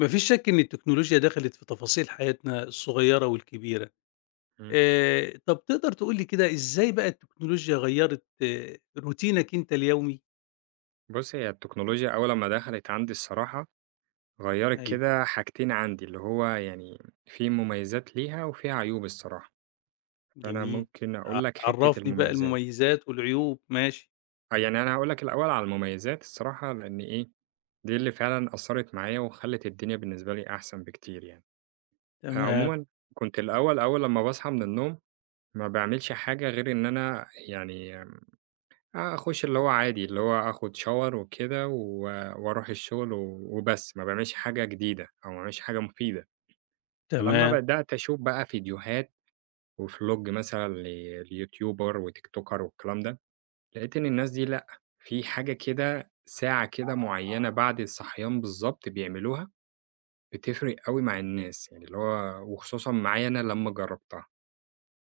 ما فيش شك إن التكنولوجيا دخلت في تفاصيل حياتنا الصغيرة والكبيرة. إمم. طب تقدر تقول لي كده إزاي بقى التكنولوجيا غيّرت روتينك أنت اليومي؟ بُصّي، هي التكنولوجيا أول أمّا دخلت عندي الصراحة، غيّرت أيوه، كده حاجتين عندي، اللي هو يعني في مميزات ليها وفي عيوب الصراحة، فأنا جميل. ممكن أقول لك حتّة عرّفني بقى المميزات. المميزات والعيوب، ماشي، يعني أنا هاقول لك الأول على المميزات الصراحة، لإن إيه، دي اللي فعلًا أثّرت معايا وخلّت الدنيا بالنسبة لي أحسن بكتير يعني. تمام، عمومًا كنت أول لمّا باصحى من النوم، ما باعملش حاجة غير إن أنا يعني أخُش اللي هو عادي، اللي هو آخُد shower وكده و وأروح الشغل و وبس، ما باعملش حاجة جديدة أو ما باعملش حاجة مفيدة. فلمّا تمام. بدأت أشوف بقى فيديوهات وفلوج مثلًا ليوتيوبر وتيكتوكر والكلام ده، لقيت إن الناس دي لأ، في حاجة كده ساعة كده معيّنة بعد الصحيان بالضبط بيعملوها، بتفرق أوي مع الناس، يعني اللي هو وخصوصًا معايا أنا لمّا جرّبتها.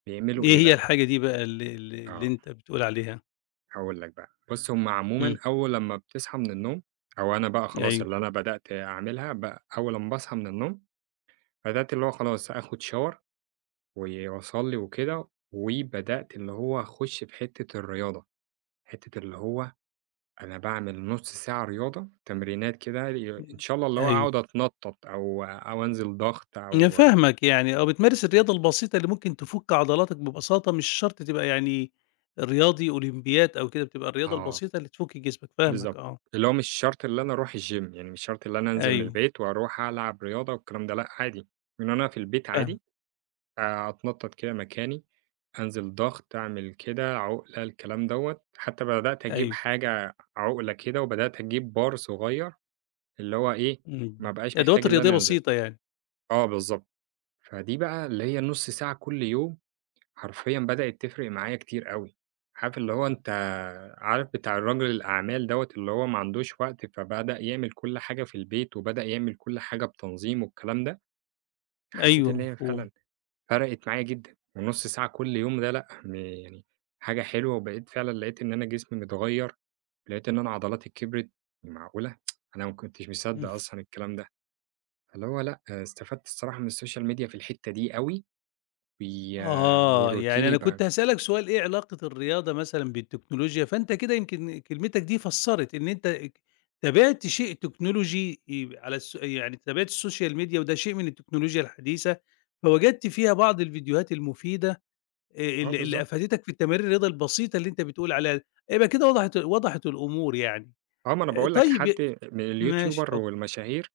بيعملوا إيه إيه هي بقى؟ الحاجة دي بقى اللي آه. أنت بتقول عليها؟ هاقول لك بقى، بُص هم عمومًا إمم، أول لمّا بتصحى من النوم أو أنا بقى خلاص أيوه، اللي أنا بدأت أعملها بقى أول لمّا باصحى من النوم، بدأت اللي هو خلاص آخد shower واصلّي وكده، وبدأت اللي هو أخش في حتة الرياضة، حتة اللي هو أنا باعمل نُص ساعة رياضة، تمرينات كده إن إمم، شاء الله اللي هو أيوه. أقعد أتنطط أو أنزل ضغط أنا أو فاهمك يعني، آه، بتمارس الرياضة البسيطة اللي ممكن تفُك عضلاتك ببساطة، مش شرط تبقى يعني رياضي أولمبيات أو كده، بتبقى الرياضة آه، البسيطة اللي تفُك جسمك، فاهمك بالضبط، آه، اللي هو مش شرط اللي أنا أروح الgym يعني مش شرط اللي أنا أنزل من أيوه، البيت وأروح ألعب رياضة والكلام ده لأ، عادي، إن أنا في البيت عادي، فاهمك، أتنطط كده مكاني، أنزل ضغط، أعمل كده، عُقلة، الكلام دوّة. حتى بدأت أجيب أيوه، حاجة عُقلة كده، وبدأت أجيب بار صغير، اللي هو إيه، ما إمم، بقاش أدوات محتاج اللي رياضية أنا أنزله. بسيطة يعني، آه بالضبط. فدي بقى اللي هي النُص ساعة كل يوم، حرفيًا بدأت تفرق معايا كتير أوي. عارف اللي هو أنت عارف بتاع الراجل الأعمال دوّة، اللي هو ما عندوش وقت، فبدأ يعمل كل حاجة في البيت، وبدأ يعمل كل حاجة بتنظيم والكلام ده، حسيت أيوه، إن هي مفهوم، فعلًا فرقت معايا جدًا، النُص ساعة كل يوم ده لأ، يعني حاجة حلوة، وبقيت فعلًا لقيت إن أنا جسمي متغيّر، لقيت إن أنا عضلاتي كبرت، معقولة! أنا ما كنتش مصدّق إمم. أصلًا الكلام ده، فاللي هو لأ، استفدت الصراحة من السوشيال ميديا في الحتّة دي أوي، وي آه، يعني وروتيني أنا بقى كنت هاسألك سؤال إيه علاقة الرياضة مثلًا بالتكنولوجيا، فأنت كده يمكن كلمتك دي فسّرت إن أنت ك تابعت شيء تكنولوجي على يعني تابعت السوشيال ميديا وده شيء من التكنولوجيا الحديثة، فوجدت فيها بعض الفيديوهات المفيدة آه اللي بالضبط، أفادتك في التمارين الرياضة البسيطة اللي أنت بتقول عليها، يبقى كده وضحت الأمور يعني. آه ما أنا باقول لك طيب حد من ماشي اليوتيوبر اتفضل، والمشاهير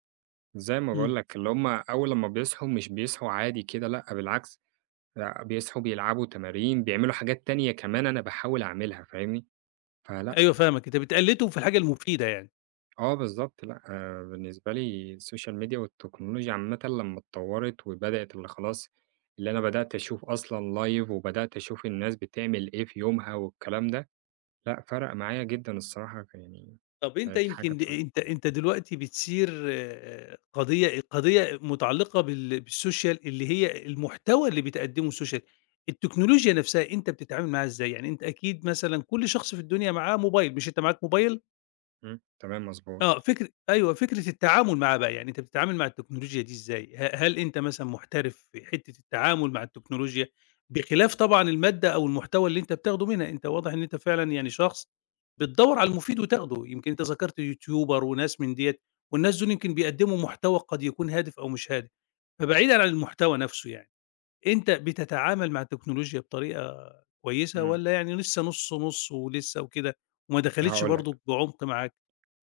زي ما إمم، باقول لك اللي هُم أول لمّا بيصحوا مش بيصحوا عادي كده لأ، بالعكس لأ، بيصحوا بيلعبوا تمارين، بيعملوا حاجات تانية كمان أنا باحاول أعملها، فاهمني؟ فلأ، أيوه فاهمك، أنت بتقلِّدهم في الحاجة المفيدة يعني. آه بالضبط، لأ، بالنسبة لي السوشيال ميديا والتكنولوجيا عامةً لمّا اتطوّرت وبدأت اللي خلاص اللي أنا بدأت أشوف أصلًا لايف وبدأت أشوف الناس بتعمل إيه في يومها والكلام ده، لأ فرق معايا جدًا الصراحة يعني طب أنت كانت حاجة يمكن أنت دلوقتي بتثير آه، قضية متعلقة بالسوشيال اللي هي المحتوى اللي بتقدمه السوشيال، التكنولوجيا نفسها أنت بتتعامل معاها إزاي؟ يعني أنت أكيد مثلًا كل شخص في الدنيا معاه موبايل، مش أنت معاك موبايل؟ إمم، تمام مضبوط، آه، فكر أيوه، فكرة التعامل معاه بقى، يعني أنت بتتعامل مع التكنولوجيا دي إزاي؟ هل أنت مثلًا محترف في حتة التعامل مع التكنولوجيا، بخلاف طبعًا المادة أو المحتوى اللي أنت بتاخده منها، أنت واضح إن أنت فعلًا يعني شخص بتدوّر على المفيد وتاخده، يمكن أنت ذكرت يوتيوبر وناس من ديّة، والناس دول يمكن بيقدموا محتوى قد يكون هادف أو مش هادف، فبعيدًا عن المحتوى نفسه يعني، أنت بتتعامل مع التكنولوجيا بطريقة كويسة إمم، والّا يعني لسه نُص ولسه وكده وما دخلتش هاقول لك، برضه بعمق معاك؟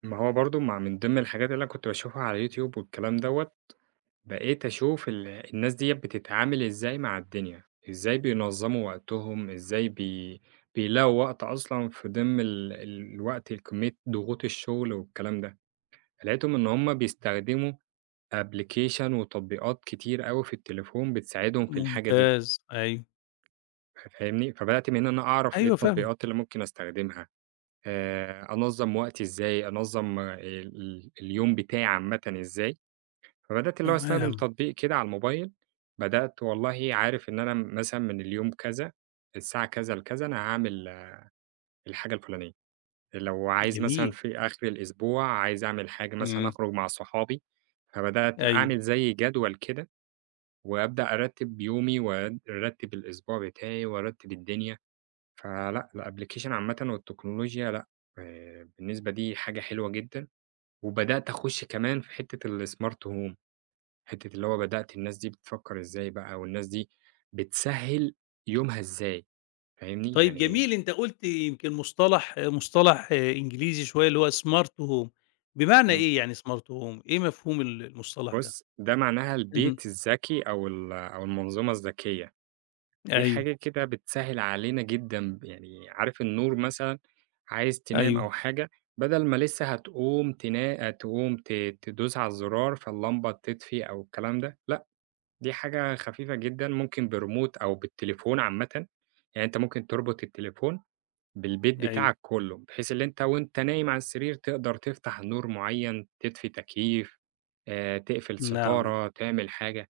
ما هو برضه ما من ضمن الحاجات اللي أنا كنت باشوفها على اليوتيوب والكلام دوّة بقيت أشوف الناس ديّة بتتعامل إزاي مع الدنيا، إزاي بينظّموا وقتهم، إزاي بيلاقوا وقت أصلًا في ضِمن الوقت كمية ضغوط الشغل والكلام ده، لقيتهم إن هُم بيستخدموا application وتطبيقات كتير أوي في التليفون بتساعدهم في الحاجة دي، ممتاز، أيوه، فاهمني؟ فبدأت من هنا أنا أعرف إيه أيوه فاهمك، التطبيقات اللي ممكن أستخدمها، أنظّم وقتي إزاي، أنظّم، ال اليوم بتاعي عامةً إزاي. فبدأت اللي هو أستخدم تمام، تطبيق كده على الموبايل، بدأت والله عارف إن أنا مثلًا من اليوم كذا، الساعة كذا لكذا أنا هاعمل الحاجة الفلانية، لو عايز مثلًا جميل، في آخر الأسبوع عايز أعمل حاجة مثلًا إمم، أخرج مع صحابي، فبدأت أيوه، أعمل زي جدول كده، وأبدأ أرتّب يومي وأرتّب الأسبوع بتاعي وأرتّب الدنيا، فلأ الأبلكيشن عامةً والتكنولوجيا لأ، بالنسبة دي حاجة حلوة جدًا، وبدأت أخش كمان في حتة الsmart home. حتّة اللي هو بدأت الناس دي بتفكّر إزاي بقى والناس دي بتسهّل يومها إزاي، فاهمني؟ طيب يعني جميل أنت قُلت يمكن مصطلح إنجليزي شوية اللي هو smart home بمعنى إمم. إيه يعني smart home إيه مفهوم المصطلح ده؟ بُص، ده معناها اهم، البيت الذكي أو ال أو المنظومة الذكية، دي أيوه، حاجة كده بتسهّل علينا جدًا، يعني عارف النور مثلًا عايز تنام أيوه، أو حاجة، بدل ما لسه هتقوم تنا تقوم ت تدوس على الزرار فاللمبة تطفي أو الكلام ده، لأ، دي حاجة خفيفة جدًا ممكن بريموت أو بالتليفون عامةً، يعني أنت ممكن تربط التليفون بالبيت أيوه، بتاعك كله، بحيث اللي أنت وأنت نايم على السرير تقدر تفتح نور معين، تطفي تكييف، تقفل نعم، نعم. ستارة، تعمل حاجة،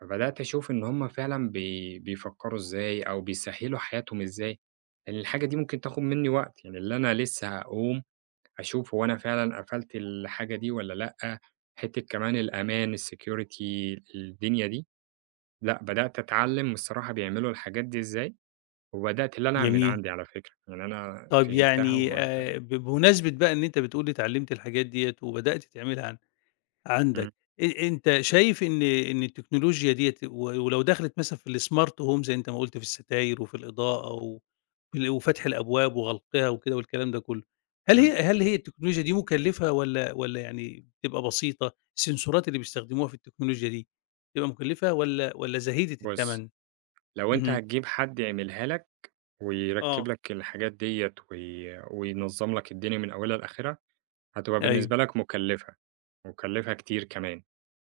فبدأت أشوف إن هُم فعلًا بيفكّروا إزاي أو بيسهّلوا حياتهم إزاي، لإن الحاجة دي ممكن تاخد منّي وقت، يعني اللي أنا لسه هاقوم أشوف هو أنا فعلًا قفلت الحاجة دي والّا لأ، حتّة كمان الأمان الsecurity الدنيا دي، لأ بدأت أتعلّم الصراحة بيعملوا الحاجات دي إزاي. وبدأت اللي أنا أعمل جميل، عندي على فكرة، يعني أنا طب فهمتها يعني وبدأت. بمناسبة بقى إن أنت بتقول اتعلمت الحاجات ديّة وبدأت تعملها إمم، عندك أنت شايف إن التكنولوجيا ديّة و ولو دخلت مثلًا في الsmart home زي أنت ما قُلت في الستاير وفي الإضاءة و وفتح الأبواب وغلقها وكده والكلام ده كلّه، هل هي إمم. هل هي التكنولوجيا دي مكلفة والّا يعني بتبقى بسيطة؟ السنسورات اللي بيستخدموها في التكنولوجيا دي بتبقى مكلفة والّا زهيدة بُص، التمن؟ لو أنت اهم، هتجيب حد يعملها لك ويركّب آه. لك الحاجات ديّة وينظّم لك الدنيا من أولها لآخرها، هتبقى أيوه، بالنسبة لك مُكلّفة، مُكلّفة كتير كمان،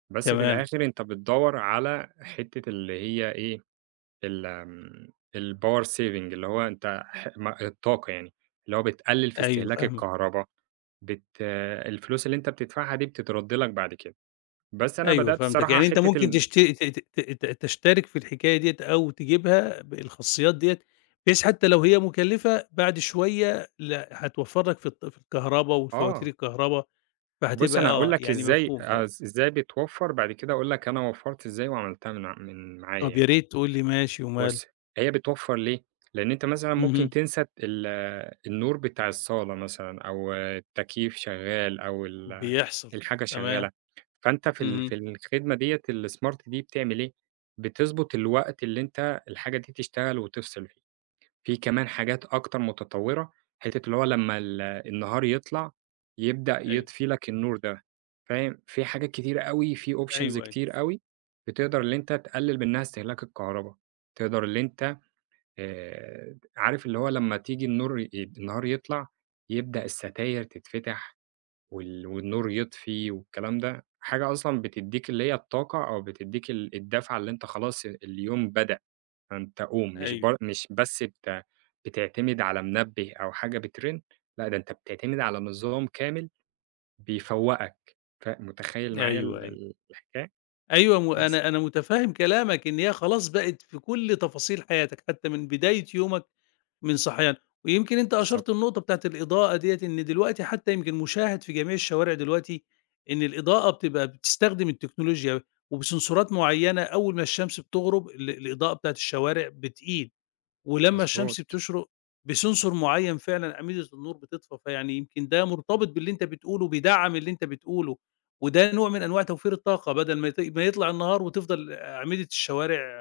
بس في تمام، الآخر أنت بتدوّر على حتّة اللي هي إيه، ال آمم، الpower saving اللي هو أنت ح م الطاقة يعني، اللي هو بتقلّل في أيوه استهلاك فاهمك. الكهربا، بت الفلوس اللي أنت بتدفعها دي بتترَد لك بعد كده. بس أنا أيوه بدأت فهمتك، الصراحة يعني أنت حتّة ممكن تشت ت ت ت ت تشترك في الحكاية ديّة أو تجيبها بالخاصيات ديّة، بحيث حتى لو هي مكلفة بعد شوية لأ هتوفّر لك في في الكهربا والفواتير آه، الكهربا، بُص فهتبقى أنا هاقول آه، لك يعني إزاي مفهوم طبعًا. إزاي بتوفّر، بعد كده أقول لك أنا وفّرت إزاي وعملتها من معايا طب يا يعني، ريت تقول لي ماشي وماله، بُص هي بتوفّر ليه؟ لإن أنت مثلًا ممكن اهم، تنسى النور بتاع الصالة مثلًا أو التكييف شغّال أو بيحصل الحاجة تمام، شغّالة، فأنت في اهم، الخدمة ديّة الsmart دي بتعمل إيه، بتضبط الوقت اللي أنت الحاجة دي تشتغل وتفصل فيه. في كمان حاجات أكتر متطوّرة، حتّة اللي هو لمّا النهار يطلع يبدأ أيوه، يطفي لك النور ده، فاهم؟ في حاجات كتيرة أوي، في options أيوه، أيوه، كتير أوي بتقدر اللي أنت تقلّل منها استهلاك الكهربا، تقدر اللي أنت، عارف اللي هو لمّا تيجي النور النهار يطلع يبدأ الستاير تتفتح والنور يطفي والكلام ده، حاجة أصلًا بتدّيك اللي هي الطاقة أو بتدّيك الدفعة اللي أنت خلاص اليوم بدأ. فأنت قوم، مش أيوه، بر مش بس بت بتعتمد على منبه أو حاجة بترن، لأ ده أنت بتعتمد على نظام كامل بيفوّقك، متخيّل أيوه، معايا ال أيوه، ال الحكاية؟ أيوه بس، أنا متفهم كلامك إن هي خلاص بقت في كل تفاصيل حياتك، حتى من بداية يومك من صحيان. ويمكن أنت بالضبط، أشرت النقطة بتاعة الإضاءة ديّة، إن دلوقتي حتى يمكن مشاهد في جميع الشوارع دلوقتي إن الإضاءة بتبقى بتستخدم التكنولوجيا وبسنسورات معيّنة أول ما الشمس بتغرب الإضاءة بتاعة الشوارع بتقيل، ولمّا الشمس مضبوط، بتشرق بسنسور معيّن فعلًا أعمدة النور بتطفى، فيعني يمكن ده مرتبط باللي أنت بتقوله، بيدعّم اللي أنت بتقوله، وده نوع من أنواع توفير الطاقة بدل ما يطلع النهار وتفضل أعمدة الشوارع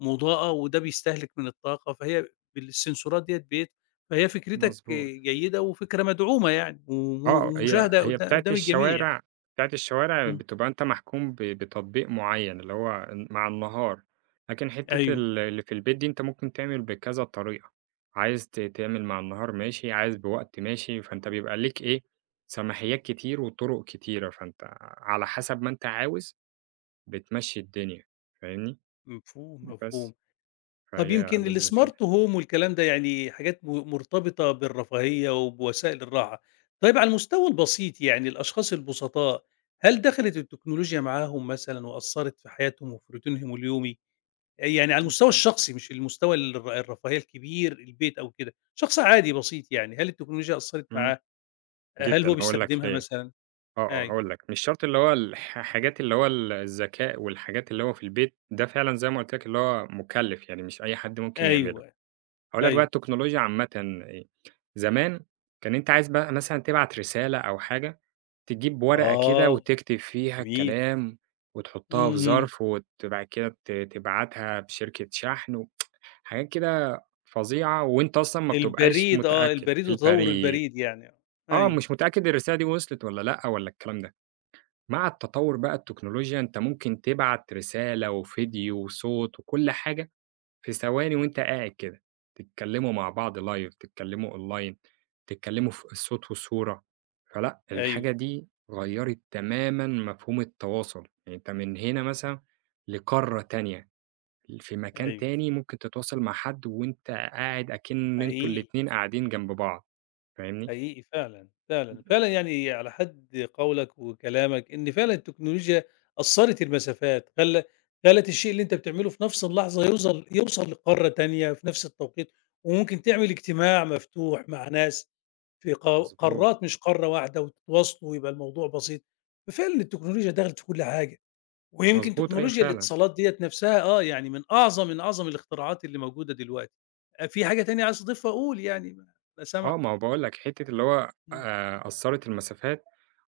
مضاءة وده بيستهلك من الطاقة، فهي بالسنسورات ديّة فهي فكرتك مضبوط. جيدة وفكرة مدعومة يعني آه، هي ومشاهدة هي بتاعة قدّام الجميع يعني. الشوارع بتاعة الشوارع إمم، بتبقى أنت محكوم بتطبيق معيّن، اللي هو مع النهار، لكن حتّة أيوه، اللي في البيت دي أنت ممكن تعمل بكذا طريقة، عايز تعمل مع النهار ماشي، عايز بوقت ماشي، فأنت بيبقى ليك إيه، سماحيات كتير وطرق كتيرة، فأنت على حسب ما أنت عاوز بتمشّي الدنيا، فاهمني؟ مفهوم، بس، مفهوم. طَب فهي يمكن لذيذة كده الsmart home والكلام ده يعني حاجات مرتبطة بالرفاهية وبوسائل الراحة. طيب على المستوى البسيط يعني الأشخاص البسطاء، هل دخلت التكنولوجيا معاهم مثلًا وأثّرت في حياتهم وفي روتينهم اليومي؟ يعني على المستوى جدًا، الشخصي مش المستوى الرفاهية الكبير، البيت أو كده، شخص عادي بسيط يعني، هل التكنولوجيا أثّرت إمم، معاه؟ هل جدًا هو هاقول لك بيستخدمها ليه. مثلًا؟ آه، آه، أيوه، هاقول لك، مش شرط اللي هو حاجات اللي هو الذكاء والحاجات اللي هو في البيت، ده فعلًا زي ما قُلت لك اللي هو مُكلّف، يعني مش أي حد ممكن يعمله. أيوه، هاقول لك بقى أيوه، التكنولوجيا عامةً، زمان كان أنت عايز بقى مثلًا تبعت رسالة أو حاجة، تجيب ورقة كده آه، وتكتب فيها جميل، الكلام وتحطها في إمم، إمم، ظرف وت بعد كده ت تبعتها بشركة شحن و حاجات كده فظيعة وأنت أصلًا ما بتبقاش البريد آه، متأكد، البريد وتطوّر البريد، البريد يعني، أيوه، مش متأكد الرسالة دي وصلت والّا لأ والّا الكلام ده. مع التطور بقى التكنولوجيا أنت ممكن تبعت رسالة وفيديو وصوت وكل حاجة في ثواني وأنت قاعد كده، تتكلموا مع بعض لايف، تتكلموا أونلاين، تتكلموا في الصوت والصورة، فلأ أيوه، الحاجة دي غيّرت تمامًا مفهوم التواصل، يعني أنت من هنا مثلًا لقارة تانية، في مكان أيوه، تاني ممكن تتواصل مع حد وأنت قاعد أكِن أنتم حقيقي. الاتنين قاعدين جنب بعض، فاهمني؟ حقيقي فعلًا، فعلًا، فعلًا يعني على حد قولك وكلامك إن فعلًا التكنولوجيا قصّرت المسافات، خلت الشيء اللي أنت بتعمله في نفس اللحظة يوصل لقارة تانية في نفس التوقيت، وممكن تعمل اجتماع مفتوح مع ناس في مضبوط، قارات مش قارة واحدة وتتواصلوا ويبقى الموضوع بسيط، ففعلًا التكنولوجيا دخلت في كل حاجة، ويمكن مضبوط أيوه تكنولوجيا فعلًا. الاتصالات ديّة نفسها آه، يعني من أعظم الاختراعات اللي موجودة دلوقتي. أ في حاجة تانية عايز تضيفها قُل يعني أنا سامعك. ما هو باقول لك حتّة اللي هو، إمم، قصّرت المسافات،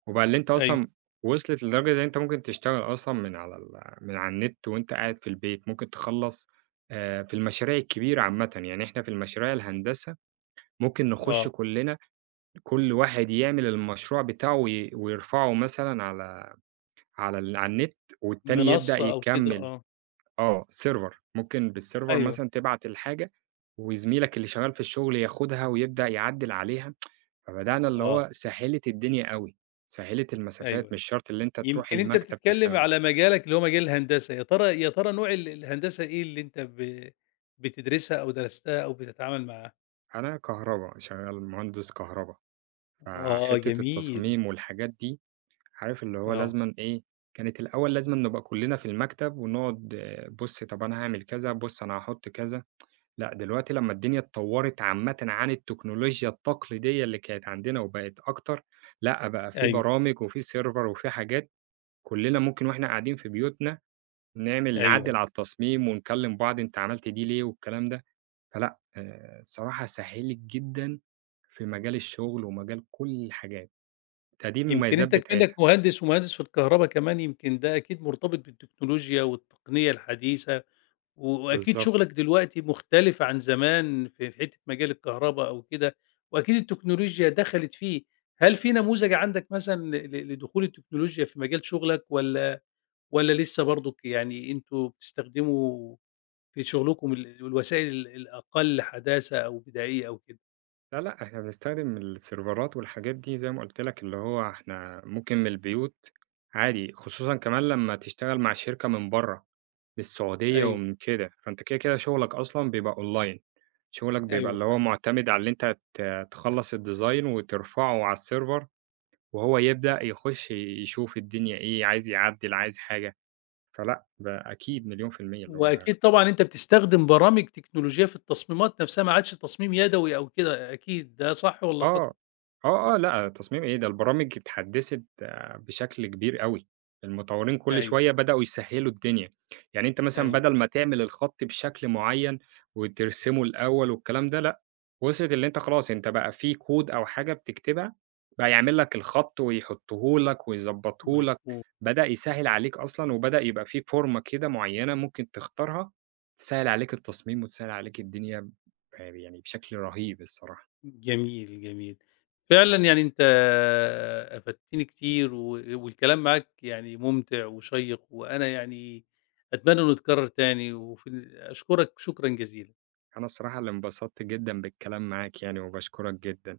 وبقى اللي أنت أيوه. أصلًا وصلت لدرجة إن أنت ممكن تشتغل أصلًا من على من على النت وأنت قاعد في البيت، ممكن تخلّص، في المشاريع الكبيرة عامةً، يعني إحنا في المشاريع الهندسة ممكن نخُش آه، كلّنا كل واحد يعمل المشروع بتاعه ويرفعه مثلًا على على ال على النت، والتاني يبدأ منصّة أو كده يكمّل. آه، آه، server ممكن بالserver أيوه، مثلًا تبعت الحاجة، وزميلك اللي شغال في الشغل ياخدها ويبدأ يعدّل عليها. فبدأنا اللي آه، هو سهِّلِت الدنيا أوي، سهِّلِت المسافات، أيوه، مش شرط اللي أنت تروح يمكن أنت المكتب بتتكلّم تشتغل. على مجالك اللي هو مجال الهندسة، يا ترى نوع الهندسة إيه اللي أنت بتدرسها أو درستها أو بتتعامل معاها؟ أنا كهربا، شغّال مهندس كهربا، آه، فحتّة جميل، التصاميم والحاجات دي عارف اللي هو آه، لازمًا إيه، كانت الأول لازمًا نبقى كُلّنا في المكتب ونقعد آه، بُص طَب أنا هاعمل كذا، بُص أنا هاحُط كذا، لأ دلوقتي لمّا الدنيا اتطوّرت عامةً عن التكنولوجيا التقليدية اللي كانت عندنا وبقت أكتر، لأ بقى في أيوه، برامج وفي سيرفر وفي حاجات كُلّنا ممكن وإحنا قاعدين في بيوتنا نعمل أيوه، نعدّل أيوه، على التصميم ونكلّم بعض أنت عملت دي ليه والكلام ده، فلأ، الصراحة سهِّلِت جدًا في مجال الشغل ومجال كل الحاجات، فدي يمكن المميزات أنت بتاعتها، كمنّك مهندس ومهندس في الكهربا كمان يمكن ده أكيد مرتبط بالتكنولوجيا والتقنية الحديثة و وأكيد بالضبط. شغلك دلوقتي مختلف عن زمان في حتّة مجال الكهربا أو كده، وأكيد التكنولوجيا دخلت فيه، هل في نموذج عندك مثلًا ل ل لدخول التكنولوجيا في مجال شغلك والّا لسه برضُك يعني أنتم بتستخدموا في شغلكم الوسائل الأقل حداثة أو بدائية أو كده؟ لا، لأ، إحنا بنستخدم السيرفرات والحاجات دي زي ما قُلت لك اللي هو إحنا ممكن من البيوت عادي، خصوصًا كمان لمّا تشتغل مع شركة من برّه، من السعودية أيوه، ومن كده، فأنت كده، كده شغلك أصلًا بيبقى أونلاين، شغلك بيبقى أيوه اللي هو فهمت، مُعتمد على اللي أنت تخلّص الdesign وترفعه على السيرفر وهو يبدأ يخش يشوف الدنيا إيه، عايز يعدِّل، عايز حاجة، فلأ، ده أكيد مليون في المِيّة اللي هو وأكيد طبعًا أنت بتستخدم برامج تكنولوجية في التصميمات نفسها ما عادش تصميم يدوي أو كده أكيد، ده صح والّا خطأ؟ آه، آه، آه، لأ، تصميم إيه، ده البرامج اتحدّثت، بشكل كبير أوي، المطوّرين كل أيوه، شوية بدأوا يسهّلوا الدنيا، يعني أنت أيوه، مثلًا بدل ما أيوه، تعمل الخط بشكل معيّن وترسمه الأول والكلام ده لأ، وصلت اللي أنت خلاص أنت بقى في كود أو حاجة بتكتبها، بقى يعمل لك الخط ويحطّه لك ويضبّطه لك، مفهوم. بدأ يسهّل عليك أصلًا وبدأ يبقى في فورمة كده معيّنة ممكن تختارها، تسهّل عليك التصميم وتسهّل عليك الدنيا يعني بشكل رهيب الصراحة. جميل، جميل. فعلًا يعني أنت أفدتني كتير و والكلام معاك يعني ممتع وشيّق، وأنا يعني أتمنى إنه يتكرر تاني، وفي أشكرك شكرًا جزيلًا. أنا الصراحة اللي انبسطت جدًا بالكلام معاك يعني، وباشكرك جدًا.